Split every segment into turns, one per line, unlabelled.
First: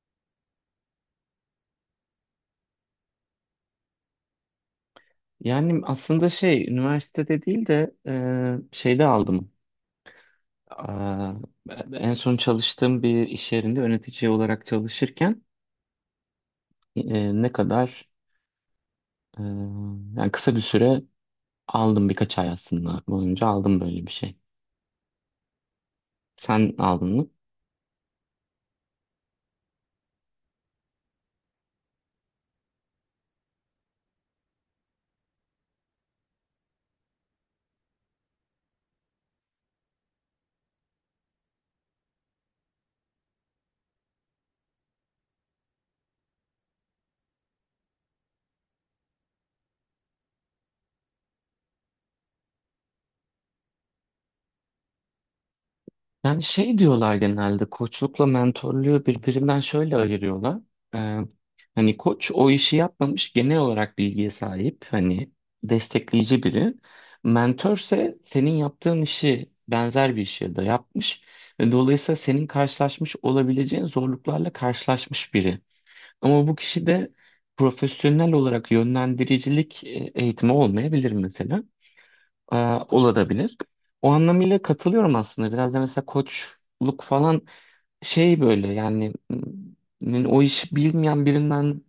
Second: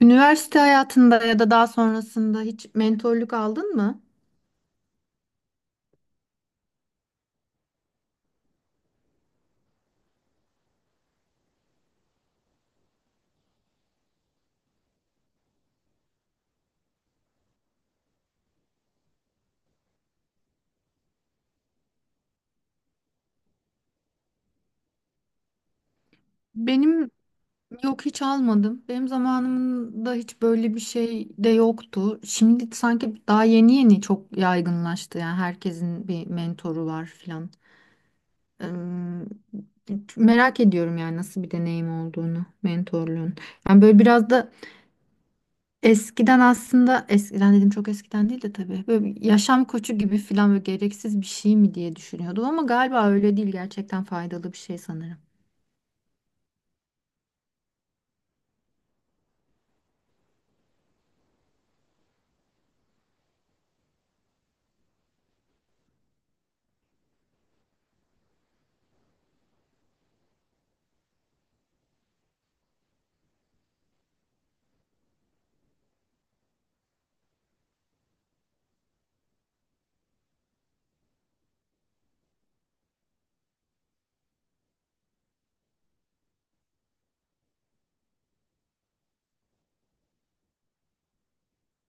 Üniversite hayatında ya da daha sonrasında hiç mentorluk aldın mı?
Yani aslında şey üniversitede değil de şeyde aldım. Aa, en son çalıştığım bir iş yerinde yönetici olarak çalışırken e, ne kadar e, yani kısa bir süre aldım, birkaç ay aslında boyunca aldım böyle bir şey. Sen aldın
Benim
mı?
yok, hiç almadım. Benim zamanımda hiç böyle bir şey de yoktu. Şimdi sanki daha yeni yeni çok yaygınlaştı. Yani herkesin bir mentoru var filan. Eee, Merak ediyorum yani nasıl bir deneyim olduğunu, mentorluğun. Yani böyle biraz da eskiden, aslında eskiden dedim, çok eskiden değil de tabii, böyle bir yaşam koçu gibi filan böyle gereksiz bir şey mi diye düşünüyordum ama galiba öyle değil, gerçekten faydalı bir şey sanırım.
Yani şey diyorlar, genelde koçlukla mentörlüğü birbirinden şöyle ayırıyorlar. Ee, hani koç o işi yapmamış, genel olarak bilgiye sahip, hani destekleyici biri. Mentörse senin yaptığın işi, benzer bir işi de yapmış ve dolayısıyla senin karşılaşmış olabileceğin zorluklarla karşılaşmış biri. Ama bu kişi de profesyonel olarak yönlendiricilik eğitimi olmayabilir mesela, e, olabilir. O anlamıyla katılıyorum aslında. Biraz da mesela koçluk falan şey böyle yani, o işi bilmeyen birinden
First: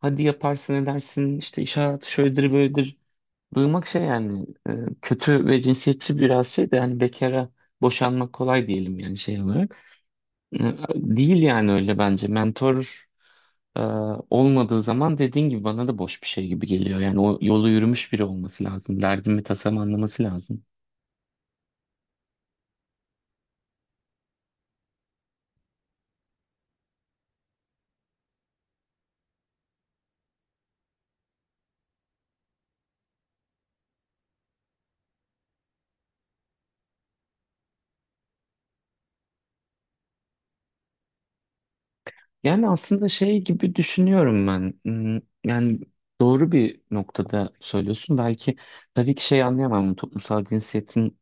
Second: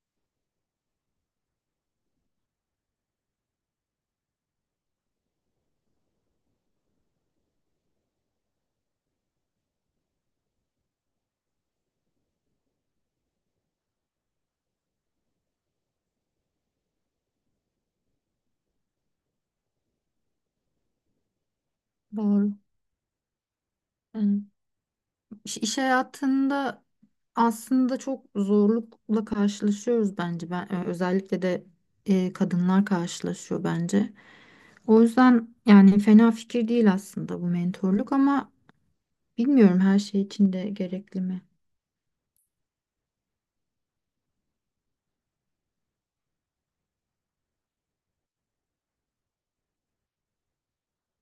hadi yaparsın edersin, işte iş hayatı şöyledir böyledir duymak şey yani, kötü ve cinsiyetçi biraz, şey de yani bekara boşanmak kolay diyelim yani, şey olarak. E, Değil yani öyle bence. Mentor e, olmadığı zaman dediğin gibi bana da boş bir şey gibi geliyor. Yani o yolu yürümüş biri olması lazım. Derdimi tasam anlaması lazım.
Doğru. Yani iş hayatında aslında çok zorlukla karşılaşıyoruz bence, ben özellikle de kadınlar karşılaşıyor bence. O yüzden yani fena fikir değil aslında bu mentorluk ama bilmiyorum, her şey için de gerekli mi?
Yani aslında şey gibi düşünüyorum ben. Hmm. Yani doğru bir noktada söylüyorsun. Belki tabii ki şey anlayamam, toplumsal cinsiyetin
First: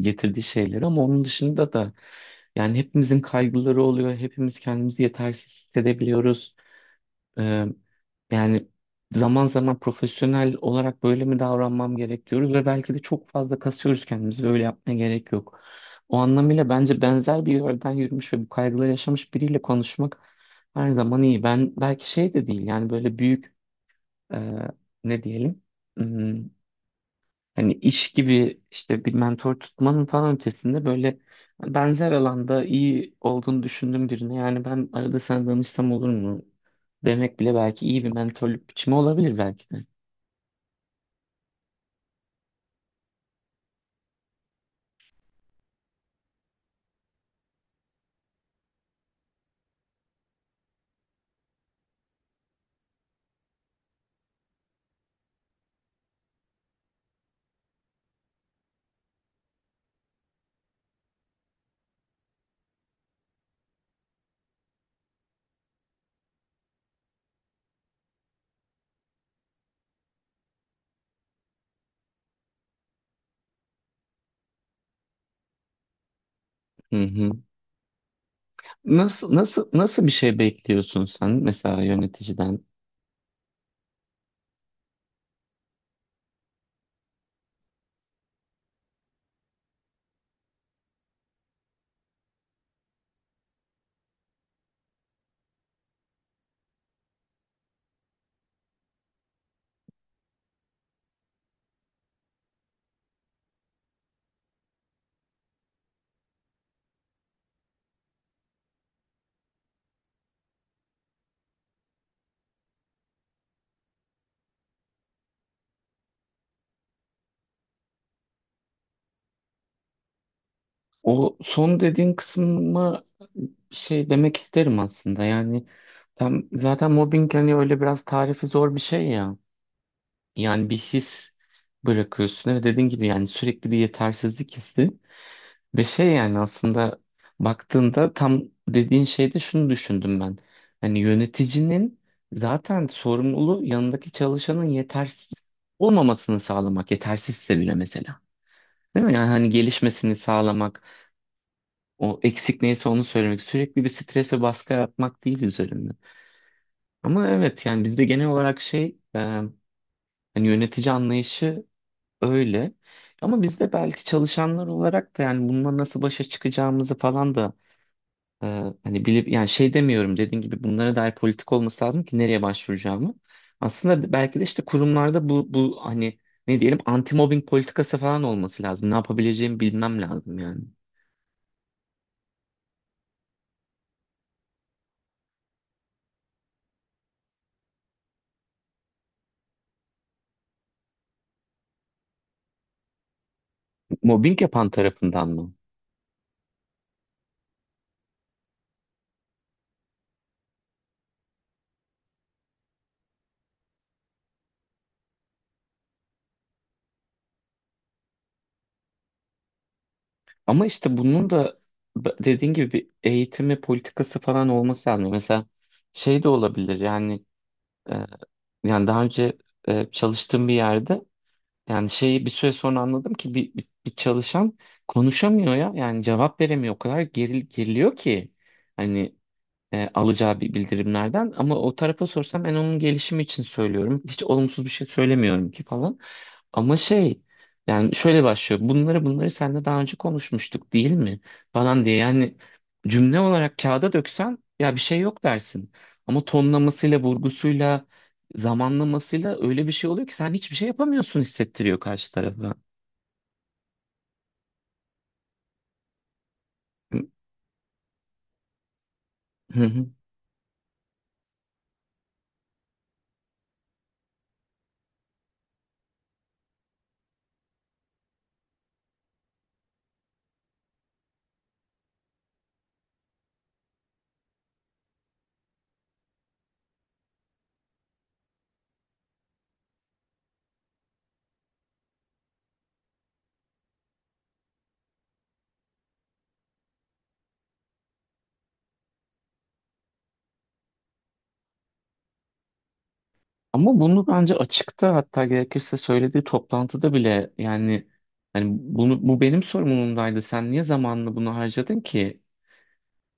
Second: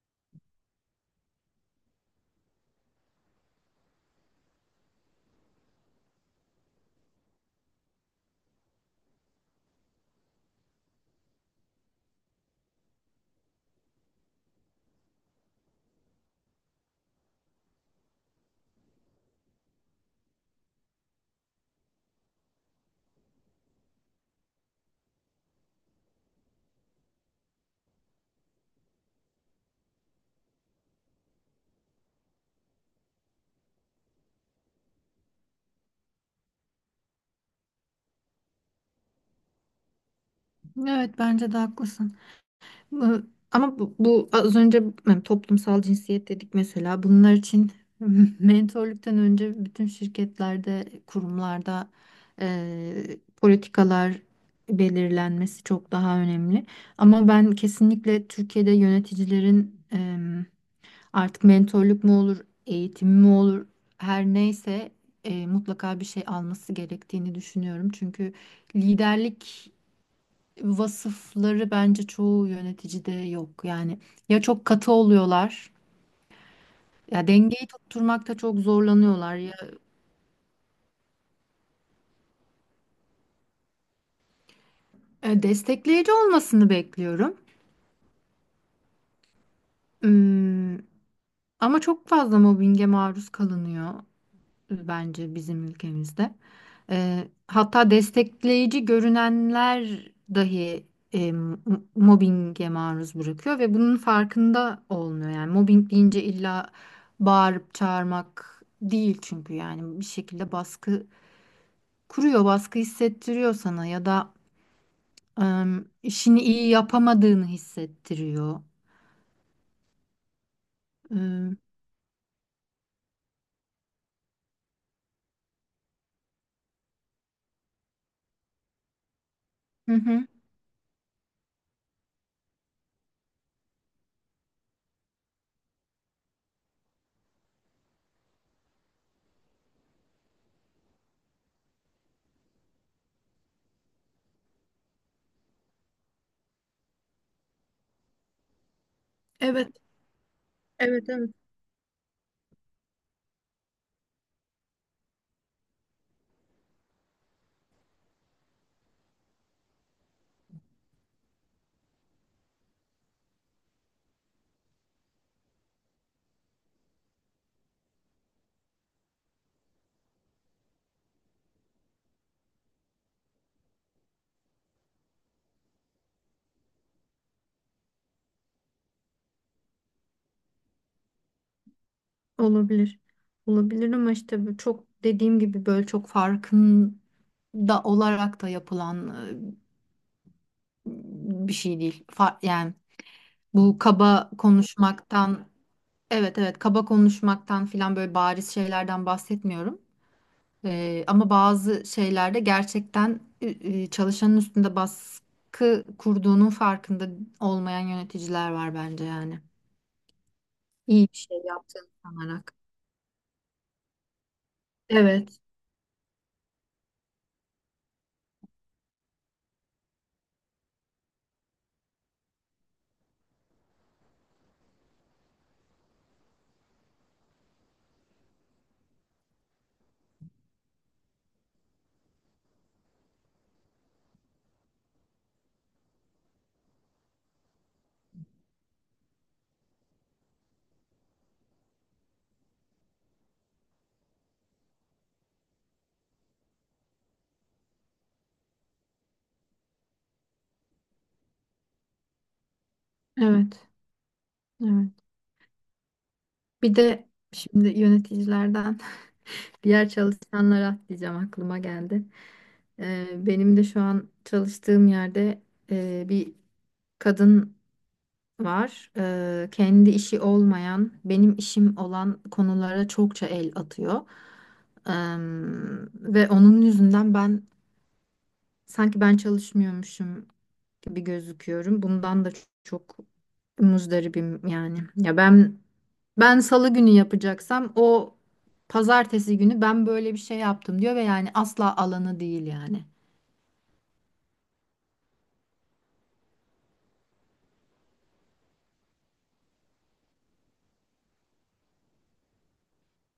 getirdiği şeyleri, ama onun dışında da yani hepimizin kaygıları oluyor. Hepimiz kendimizi yetersiz hissedebiliyoruz. Ee, yani zaman zaman profesyonel olarak böyle mi davranmam gerek diyoruz ve belki de çok fazla kasıyoruz kendimizi ve öyle yapmaya gerek yok. O anlamıyla bence benzer bir yerden yürümüş ve bu kaygıları yaşamış biriyle konuşmak her zaman iyi. Ben belki şey de değil yani, böyle büyük e, ne diyelim, hani iş gibi, işte bir mentor tutmanın falan ötesinde böyle benzer alanda iyi olduğunu düşündüğüm birine yani ben arada sana danışsam olur mu demek bile belki iyi bir mentorluk biçimi olabilir belki de.
Evet, bence de haklısın. Iı, Ama bu az önce, yani toplumsal cinsiyet dedik mesela. Bunlar için mentorluktan önce bütün şirketlerde, kurumlarda politikalar belirlenmesi çok daha önemli. Ama ben kesinlikle Türkiye'de yöneticilerin artık mentorluk mu olur, eğitim mi olur, her neyse, mutlaka bir şey alması gerektiğini düşünüyorum. Çünkü liderlik vasıfları bence çoğu yöneticide yok. Yani ya çok katı oluyorlar,
Hı
ya
hı.
dengeyi tutturmakta çok
Nasıl
zorlanıyorlar ya...
nasıl nasıl bir şey bekliyorsun sen mesela yöneticiden?
Destekleyici olmasını bekliyorum. Hmm, ama çok fazla mobbinge maruz kalınıyor bence bizim ülkemizde. Hatta destekleyici görünenler dahi, eee, m- mobbinge maruz bırakıyor ve bunun farkında olmuyor. Yani mobbing deyince illa bağırıp çağırmak değil, çünkü yani bir şekilde baskı kuruyor, baskı hissettiriyor sana ya da eee, işini iyi yapamadığını hissettiriyor.
O
Eee,
son dediğin kısma bir şey demek isterim aslında. Yani tam zaten mobbing hani öyle biraz tarifi zor bir şey ya.
hı hı.
Yani bir his bırakıyorsun ve dediğin gibi yani sürekli bir yetersizlik hissi ve şey yani aslında baktığında tam dediğin şeyde şunu düşündüm ben. Hani yöneticinin zaten sorumluluğu yanındaki çalışanın yetersiz olmamasını sağlamak. Yetersizse bile mesela. Değil mi? Yani hani
Evet,
gelişmesini sağlamak,
evet, evet.
o eksik neyse onu söylemek, sürekli bir strese baskı yapmak değil üzerinde. Ama evet yani bizde genel olarak şey, hani yönetici anlayışı öyle. Ama biz de belki çalışanlar olarak da yani bununla nasıl başa çıkacağımızı falan da, e, hani bilip yani şey demiyorum, dediğin gibi bunlara dair politik olması lazım ki nereye başvuracağımı. Aslında belki de işte kurumlarda bu hani ne diyelim anti mobbing politikası falan olması lazım. Ne yapabileceğimi bilmem lazım yani.
Olabilir. Olabilir ama işte bu çok, dediğim gibi, böyle çok farkında olarak da yapılan bir şey değil. Yani bu kaba
Mobbing yapan tarafından
konuşmaktan...
mı?
Evet, evet, kaba konuşmaktan filan böyle bariz şeylerden bahsetmiyorum. Ama bazı şeylerde gerçekten, çalışanın üstünde baskı kurduğunun farkında olmayan yöneticiler var bence yani.
Ama işte
İyi bir
bunun
şey
da
yaptığını
dediğin
sanarak.
gibi bir eğitimi politikası falan olması lazım.
Evet,
Mesela şey de olabilir yani, e, yani daha önce çalıştığım bir yerde, yani şeyi bir süre sonra anladım ki bir çalışan konuşamıyor ya. Yani cevap veremiyor. O kadar geriliyor ki hani alacağı bir bildirimlerden. Ama o tarafa sorsam ben onun gelişimi için söylüyorum. Hiç olumsuz bir şey söylemiyorum ki falan. Ama şey yani şöyle başlıyor. Bunları seninle daha önce konuşmuştuk değil mi? Falan diye yani, cümle olarak kağıda döksen ya bir şey yok dersin. Ama tonlamasıyla, vurgusuyla, zamanlamasıyla öyle bir şey oluyor ki sen hiçbir şey yapamıyorsun, hissettiriyor karşı tarafa.
evet, evet. Bir
Hı
de şimdi yöneticilerden
hı. Hı.
diğer çalışanlara diyeceğim aklıma geldi. Benim de şu an çalıştığım yerde bir kadın var. Kendi işi olmayan, benim işim olan konulara çokça el atıyor. Ee, Ve onun yüzünden ben sanki ben çalışmıyormuşum gibi gözüküyorum. Bundan da çok muzdaribim yani. Ya ben... Ben salı günü yapacaksam o pazartesi günü ben böyle bir şey yaptım diyor ve yani asla alanı değil yani.
Ama bunu bence açıkta, hatta gerekirse söylediği toplantıda bile yani, hani bunu, bu benim sorumluluğumdaydı. Sen niye zamanını bunu harcadın ki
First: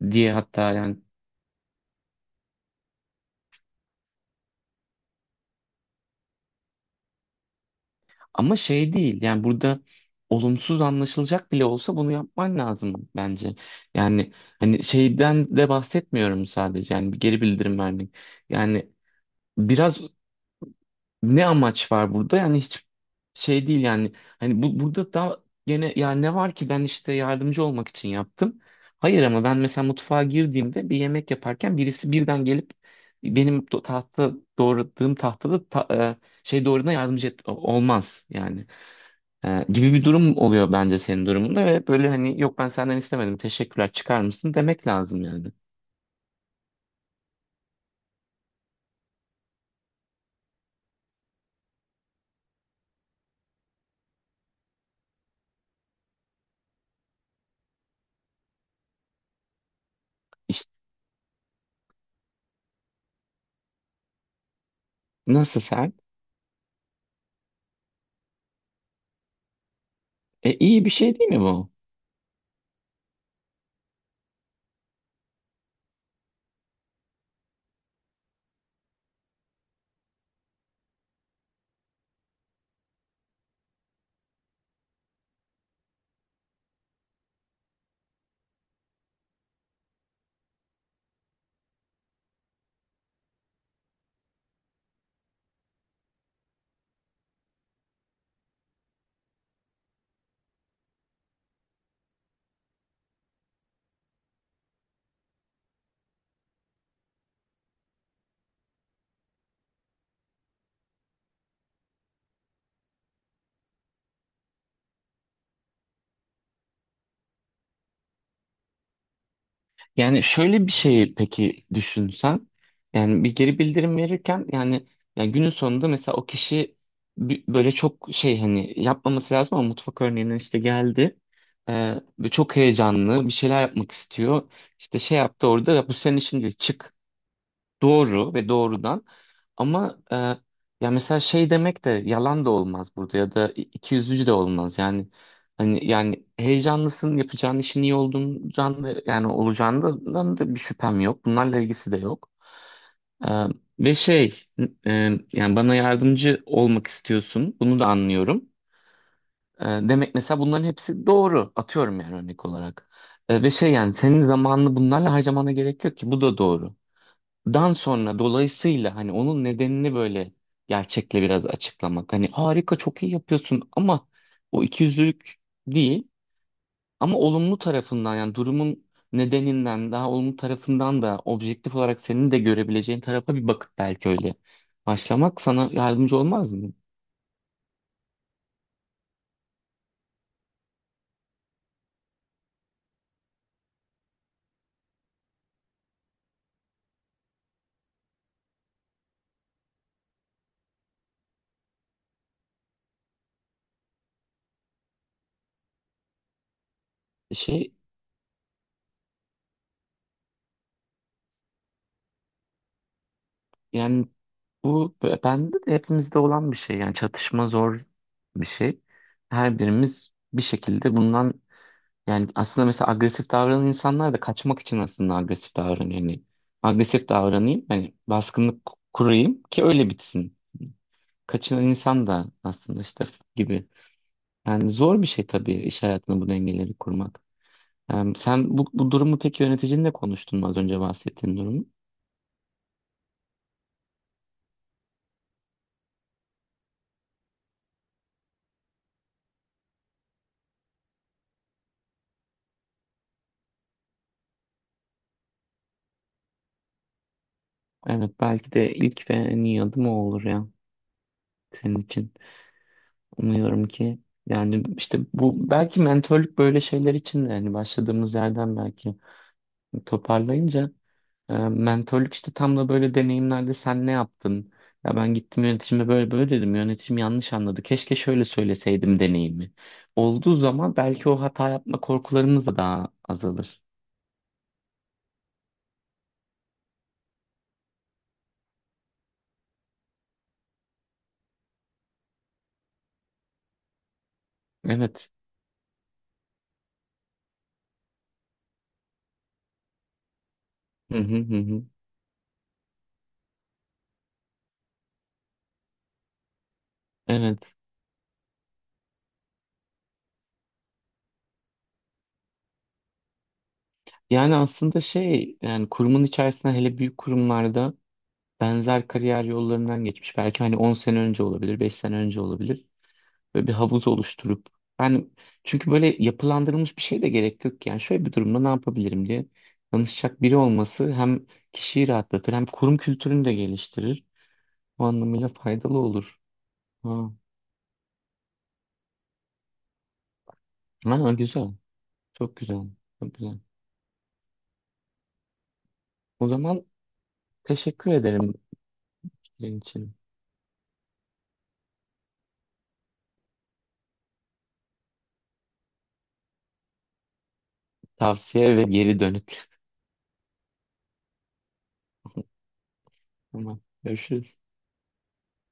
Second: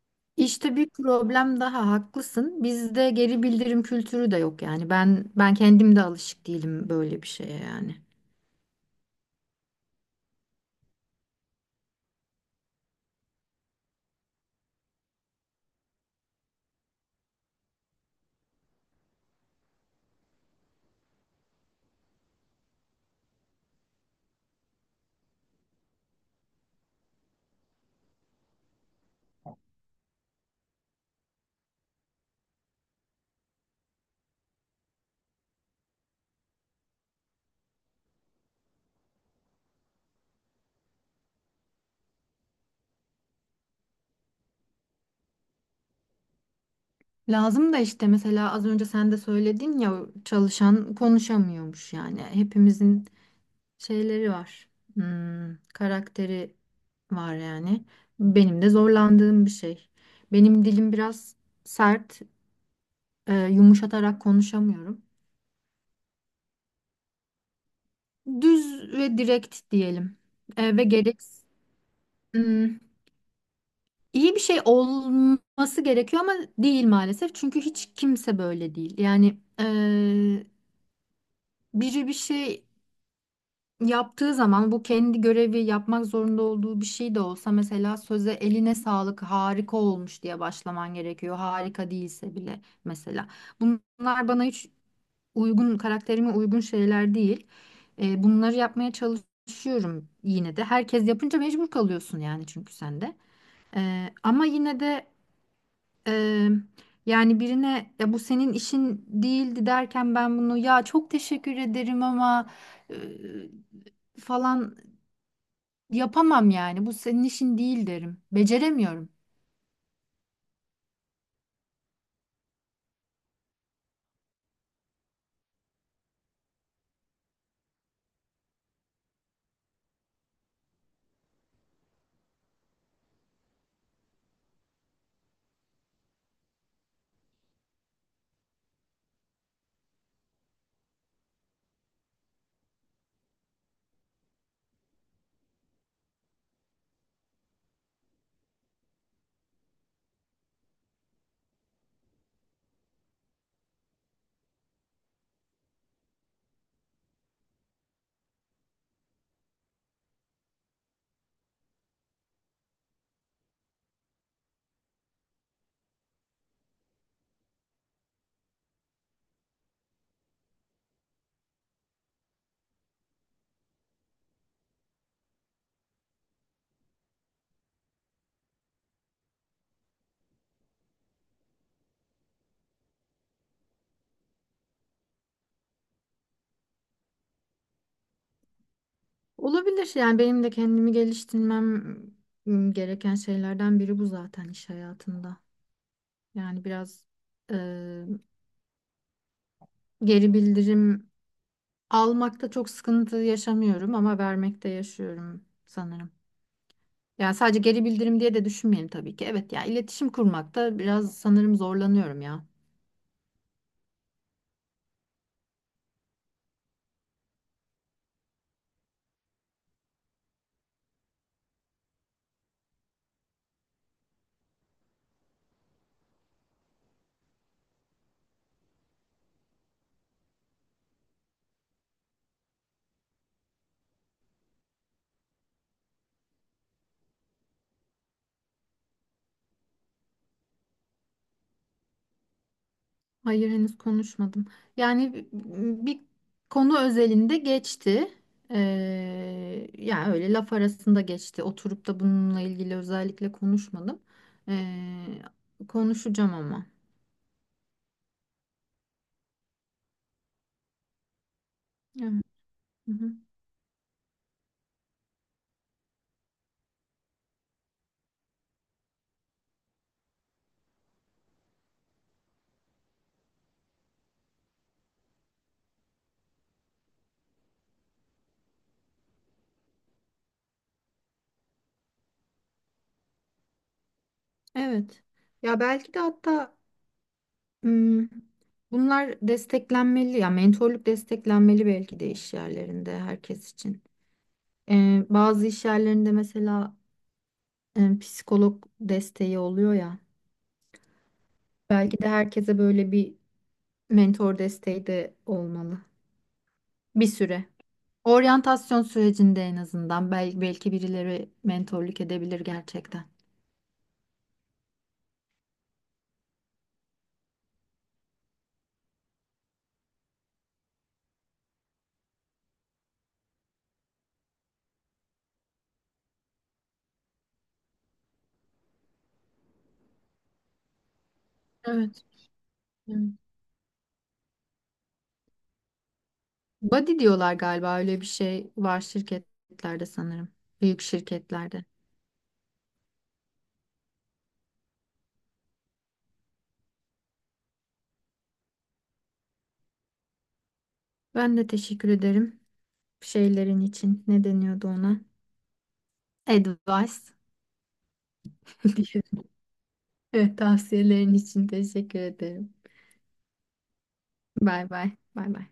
diye hatta
İşte bir
yani.
problem daha, haklısın. Bizde geri bildirim kültürü de yok yani. Ben kendim de alışık değilim böyle bir şeye yani.
Ama şey değil yani, burada olumsuz anlaşılacak bile olsa bunu yapman lazım bence. Yani hani şeyden de bahsetmiyorum, sadece yani bir geri bildirim vermek. Yani biraz ne amaç var burada yani, hiç şey değil yani, hani bu burada da gene ya ne var ki ben işte yardımcı olmak için yaptım. Hayır ama ben mesela mutfağa girdiğimde bir yemek yaparken birisi birden gelip benim tahta doğradığım tahtada şey doğradığına yardımcı olmaz yani. Gibi bir durum oluyor bence senin durumunda ve böyle hani yok, ben senden istemedim, teşekkürler, çıkar mısın demek lazım yani.
Lazım da, işte mesela az önce sen de söyledin ya, çalışan konuşamıyormuş yani. Hepimizin şeyleri var. Hmm, karakteri var yani. Benim de zorlandığım bir şey. Benim
İşte
dilim biraz sert. Yumuşatarak konuşamıyorum.
nasıl sen?
Düz ve direkt diyelim.
İyi
Ve
bir şey
gerek...
değil mi bu?
Hmm, iyi bir şey olması gerekiyor ama değil maalesef. Çünkü hiç kimse böyle değil. Yani biri bir şey yaptığı zaman, bu kendi görevi, yapmak zorunda olduğu bir şey de olsa mesela, söze "eline sağlık, harika olmuş" diye başlaman gerekiyor. Harika değilse bile mesela. Bunlar bana hiç uygun, karakterime uygun şeyler değil. Bunları yapmaya çalışıyorum yine de. Herkes yapınca mecbur kalıyorsun yani, çünkü sen de. Ama yine de, e, yani birine "ya bu senin işin değildi" derken, ben bunu "ya çok teşekkür ederim ama e, falan yapamam" yani. "Bu senin işin değil" derim. Beceremiyorum.
Yani şöyle bir şey peki düşünsen, yani bir geri bildirim verirken yani, yani günün sonunda mesela o kişi böyle çok şey hani yapmaması lazım ama mutfak örneğinden işte geldi. Ve çok heyecanlı bir şeyler yapmak istiyor. İşte şey yaptı orada, ya bu senin işin değil çık. Doğru ve doğrudan ama ya mesela şey demek de yalan da olmaz burada, ya da ikiyüzlücü de olmaz yani, hani yani heyecanlısın, yapacağın işin iyi olduğundan da, yani olacağından da bir şüphem yok, bunlarla ilgisi de yok. E, ve şey yani bana yardımcı olmak istiyorsun, bunu da anlıyorum. Demek mesela, bunların hepsi doğru, atıyorum yani örnek olarak. Ve şey yani senin zamanını bunlarla harcamana gerek yok ki, bu da doğru. Dan sonra dolayısıyla hani onun nedenini böyle gerçekle biraz açıklamak. Hani harika, çok iyi yapıyorsun ama, o ikiyüzlülük değil ama olumlu tarafından yani durumun nedeninden, daha olumlu tarafından da objektif olarak senin de görebileceğin tarafa bir bakıp belki öyle başlamak sana yardımcı olmaz mı?
Olabilir, yani benim de kendimi geliştirmem gereken şeylerden biri bu zaten iş hayatında. Yani biraz e, geri bildirim almakta çok sıkıntı yaşamıyorum ama vermekte yaşıyorum sanırım. Yani sadece
Şey
geri bildirim diye de düşünmeyin tabii ki. Evet, ya iletişim kurmakta biraz sanırım zorlanıyorum ya.
yani bu bende de, hepimizde olan bir şey yani, çatışma zor bir şey. Her birimiz bir şekilde bundan... Yani aslında mesela agresif davranan insanlar da kaçmak için aslında agresif davranıyor. Yani agresif davranayım, hani baskınlık kurayım ki öyle bitsin. Kaçınan insan da aslında işte gibi. Yani zor bir şey tabii iş hayatında bu dengeleri kurmak. Yani sen bu durumu peki yöneticinle konuştun mu, az önce bahsettiğin durumu?
Hayır, henüz konuşmadım. Yani bir konu özelinde geçti. Yani öyle laf arasında geçti. Oturup da bununla ilgili özellikle konuşmadım. Ee, Konuşacağım ama.
Evet, belki de ilk ve en iyi adım o olur ya, senin için.
Evet.
Umuyorum ki yani işte bu belki mentörlük böyle şeyler için de, hani başladığımız yerden belki toparlayınca, mentörlük işte tam da böyle deneyimlerde, sen ne yaptın? Ya ben gittim yöneticime böyle böyle dedim. Yöneticim yanlış anladı. Keşke şöyle söyleseydim deneyimi. Olduğu zaman belki o hata yapma korkularımız da daha azalır.
Evet. Ya belki de hatta, hmm, bunlar desteklenmeli ya, mentorluk desteklenmeli belki de iş yerlerinde herkes için.
Evet.
Bazı iş yerlerinde mesela psikolog desteği oluyor ya.
Hı hı hı hı.
Belki de herkese böyle bir mentor desteği de olmalı bir süre.
Evet.
Oryantasyon sürecinde en azından belki, belki birileri mentorluk edebilir gerçekten.
Yani aslında şey yani kurumun içerisinde, hele büyük kurumlarda benzer kariyer yollarından geçmiş. Belki hani 10 sene önce olabilir, 5 sene önce olabilir. Böyle bir havuz oluşturup yani, çünkü böyle yapılandırılmış bir şey de gerek yok yani, şöyle bir durumda ne yapabilirim diye danışacak biri olması hem kişiyi
Evet.
rahatlatır hem kurum
Evet.
kültürünü de geliştirir. Bu anlamıyla faydalı olur.
Buddy
Ha,
diyorlar galiba, öyle bir şey var şirketlerde sanırım. Büyük
ha, güzel.
şirketlerde.
Çok güzel. Çok güzel. O zaman teşekkür ederim fikrin için.
Ben de teşekkür ederim şeylerin için. Ne deniyordu ona? Advice.
Tavsiye ve geri
diye.
dönüt.
Evet, tavsiyelerin için teşekkür ederim.
Tamam. Görüşürüz.
Bay bay. Bay bay.